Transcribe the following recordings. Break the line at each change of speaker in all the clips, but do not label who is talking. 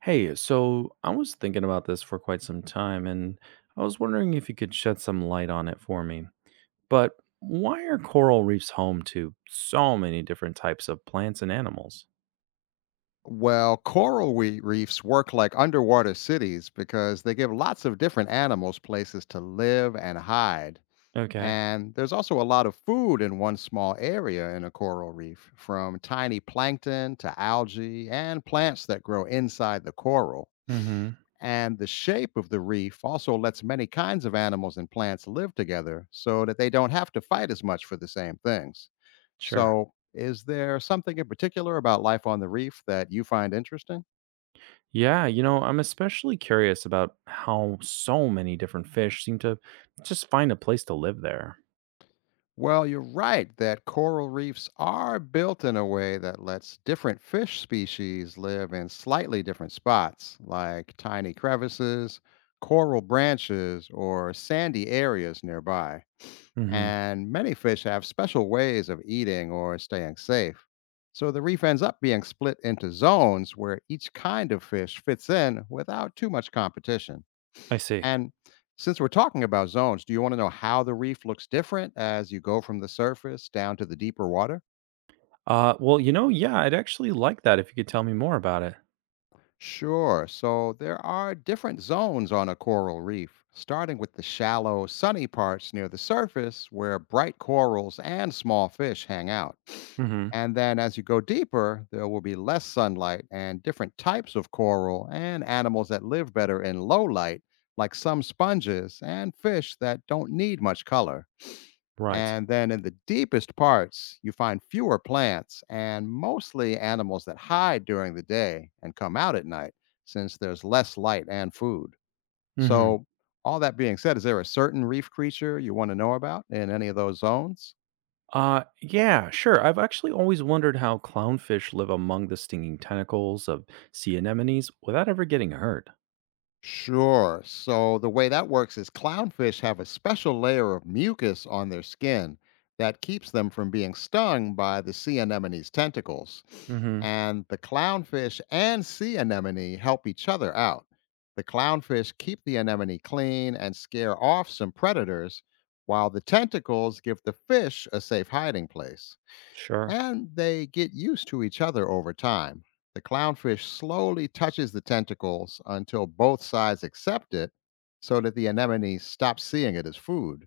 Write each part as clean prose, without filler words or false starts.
Hey, so I was thinking about this for quite some time, and I was wondering if you could shed some light on it for me. But Why are coral reefs home to so many different types of plants and animals?
Well, reefs work like underwater cities because they give lots of different animals places to live and hide.
Okay.
And there's also a lot of food in one small area in a coral reef, from tiny plankton to algae and plants that grow inside the coral.
Mm-hmm.
And the shape of the reef also lets many kinds of animals and plants live together so that they don't have to fight as much for the same things.
Sure.
So, is there something in particular about life on the reef that you find interesting?
Yeah, I'm especially curious about how so many different fish seem to just find a place to live there.
Well, you're right that coral reefs are built in a way that lets different fish species live in slightly different spots, like tiny crevices, coral branches, or sandy areas nearby.
Mm-hmm.
And many fish have special ways of eating or staying safe. So the reef ends up being split into zones where each kind of fish fits in without too much competition.
I see.
And since we're talking about zones, do you want to know how the reef looks different as you go from the surface down to the deeper water?
Yeah, I'd actually like that if you could tell me more about it.
Sure. So there are different zones on a coral reef, starting with the shallow, sunny parts near the surface where bright corals and small fish hang out.
Mm-hmm.
And then as you go deeper, there will be less sunlight and different types of coral and animals that live better in low light, like some sponges and fish that don't need much color.
Right.
And then in the deepest parts, you find fewer plants and mostly animals that hide during the day and come out at night since there's less light and food. So, all that being said, is there a certain reef creature you want to know about in any of those zones?
Yeah, sure. I've actually always wondered how clownfish live among the stinging tentacles of sea anemones without ever getting hurt.
Sure. So the way that works is clownfish have a special layer of mucus on their skin that keeps them from being stung by the sea anemone's tentacles.
Mm hmm
And the clownfish and sea anemone help each other out. The clownfish keep the anemone clean and scare off some predators, while the tentacles give the fish a safe hiding place
Sure.
and they get used to each other over time. The clownfish slowly touches the tentacles until both sides accept it so that the anemone stops seeing it as food.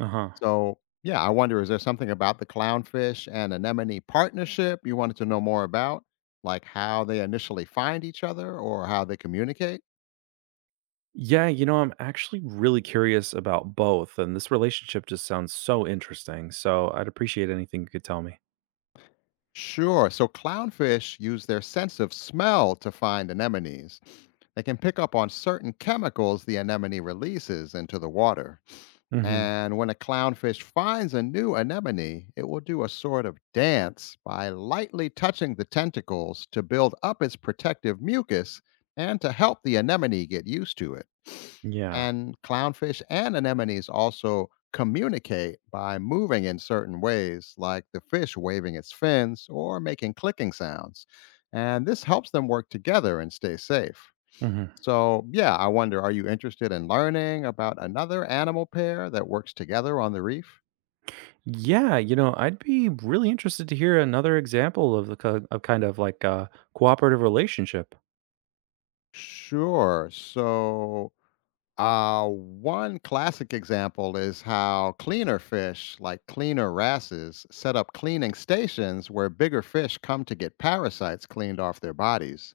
Uh-huh.
So, yeah, I wonder, is there something about the clownfish and anemone partnership you wanted to know more about? Like how they initially find each other or how they communicate?
Yeah, I'm actually really curious about both, and this relationship just sounds so interesting. So I'd appreciate anything you could tell me.
Sure. So, clownfish use their sense of smell to find anemones. They can pick up on certain chemicals the anemone releases into the water.
Mm hmm
And when a clownfish finds a new anemone, it will do a sort of dance by lightly touching the tentacles to build up its protective mucus and to help the anemone get used to it.
Yeah.
And clownfish and anemones also communicate by moving in certain ways, like the fish waving its fins or making clicking sounds. And this helps them work together and stay safe.
Hmm.
So, yeah, I wonder, are you interested in learning about another animal pair that works together on the reef?
Yeah, I'd be really interested to hear another example of kind of like a cooperative relationship.
Sure. So, one classic example is how cleaner fish, like cleaner wrasses, set up cleaning stations where bigger fish come to get parasites cleaned off their bodies.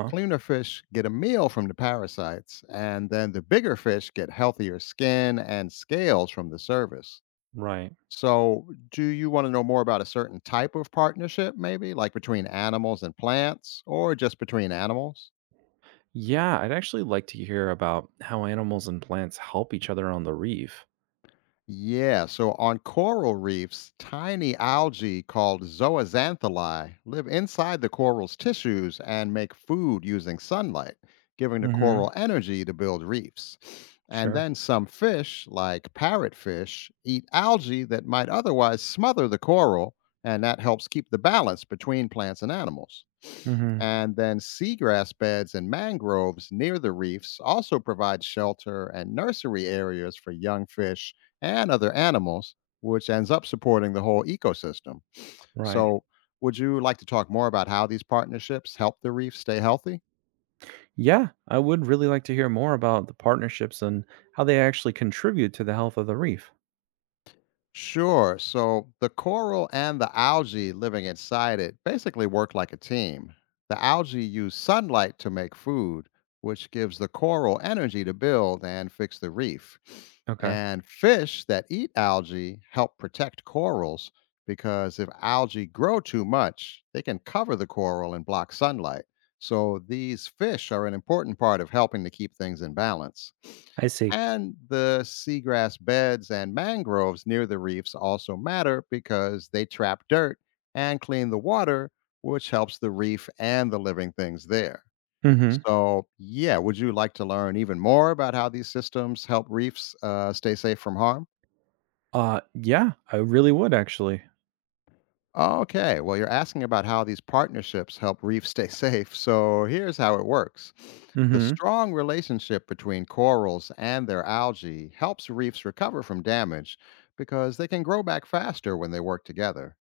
The cleaner fish get a meal from the parasites, and then the bigger fish get healthier skin and scales from the service.
Right.
So, do you want to know more about a certain type of partnership, maybe like between animals and plants, or just between animals?
Yeah, I'd actually like to hear about how animals and plants help each other on the reef.
Yeah, so on coral reefs, tiny algae called zooxanthellae live inside the coral's tissues and make food using sunlight, giving the
Mm-hmm.
coral energy to build reefs. And
Sure.
then some fish, like parrotfish, eat algae that might otherwise smother the coral, and that helps keep the balance between plants and animals.
Mm-hmm.
And then seagrass beds and mangroves near the reefs also provide shelter and nursery areas for young fish and other animals, which ends up supporting the whole ecosystem.
Right.
So, would you like to talk more about how these partnerships help the reef stay healthy?
Yeah, I would really like to hear more about the partnerships and how they actually contribute to the health of the reef.
Sure. So the coral and the algae living inside it basically work like a team. The algae use sunlight to make food, which gives the coral energy to build and fix the reef.
Okay,
And fish that eat algae help protect corals because if algae grow too much, they can cover the coral and block sunlight. So these fish are an important part of helping to keep things in balance.
I see.
And the seagrass beds and mangroves near the reefs also matter because they trap dirt and clean the water, which helps the reef and the living things there.
Mm-hmm.
So, yeah, would you like to learn even more about how these systems help reefs stay safe from harm?
Yeah, I really would actually.
Okay, well, you're asking about how these partnerships help reef stay safe. So here's how it works: the
Mm-hmm.
strong relationship between corals and their algae helps reefs recover from damage because they can grow back faster when they work together.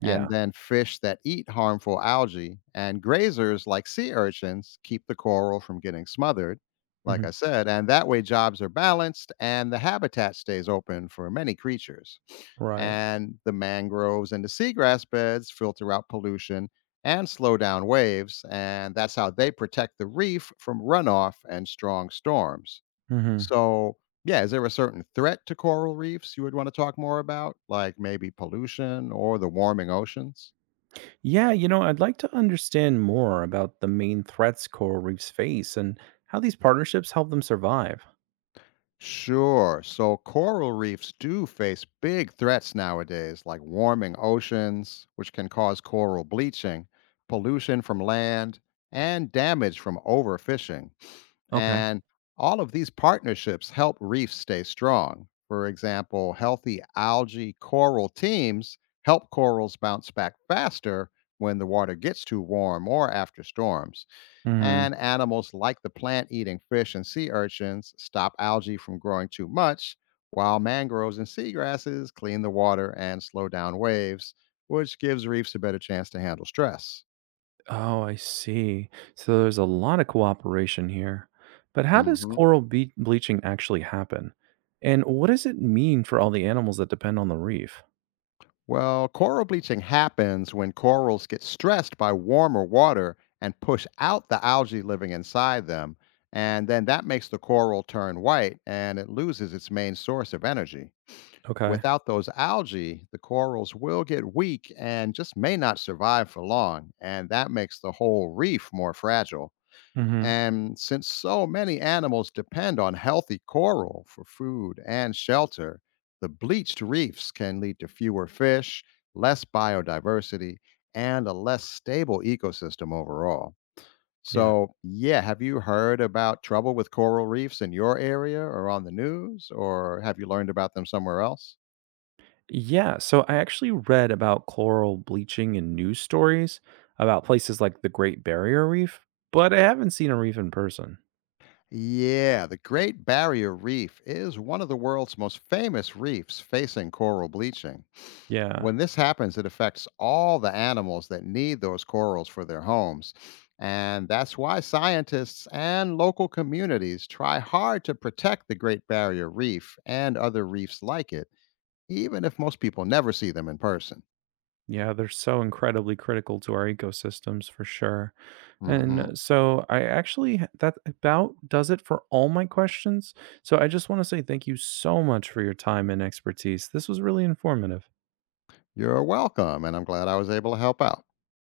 Yeah.
And then fish that eat harmful algae and grazers like sea urchins keep the coral from getting smothered, like
Mm-hmm.
I said, and that way jobs are balanced and the habitat stays open for many creatures,
Right.
and the mangroves and the seagrass beds filter out pollution and slow down waves. And that's how they protect the reef from runoff and strong storms.
Mm-hmm.
So, yeah, is there a certain threat to coral reefs you would want to talk more about, like maybe pollution or the warming oceans?
Yeah, I'd like to understand more about the main threats coral reefs face and how these partnerships help them survive.
Sure. So coral reefs do face big threats nowadays, like warming oceans, which can cause coral bleaching, pollution from land, and damage from overfishing.
Okay.
And all of these partnerships help reefs stay strong. For example, healthy algae coral teams help corals bounce back faster when the water gets too warm or after storms.
Mm-hmm.
And animals like the plant eating fish and sea urchins stop algae from growing too much, while mangroves and seagrasses clean the water and slow down waves, which gives reefs a better chance to handle stress.
Oh, I see. So there's a lot of cooperation here. But how does
Hmm.
bleaching actually happen? And what does it mean for all the animals that depend on the reef?
Well, coral bleaching happens when corals get stressed by warmer water and push out the algae living inside them. And then that makes the coral turn white and it loses its main source of energy.
Okay.
Without those algae, the corals will get weak and just may not survive for long. And that makes the whole reef more fragile.
Hmm.
And since so many animals depend on healthy coral for food and shelter, the bleached reefs can lead to fewer fish, less biodiversity, and a less stable ecosystem overall.
Yeah.
So, yeah, have you heard about trouble with coral reefs in your area or on the news, or have you learned about them somewhere else?
Yeah. So I actually read about coral bleaching in news stories about places like the Great Barrier Reef, but I haven't seen a reef in person.
Yeah, the Great Barrier Reef is one of the world's most famous reefs facing coral bleaching.
Yeah.
When this happens, it affects all the animals that need those corals for their homes. And that's why scientists and local communities try hard to protect the Great Barrier Reef and other reefs like it, even if most people never see them in person.
Yeah. They're so incredibly critical to our ecosystems for sure.
Hmm.
And so that about does it for all my questions. So I just want to say thank you so much for your time and expertise. This was really informative.
You're welcome, and I'm glad I was able to help out.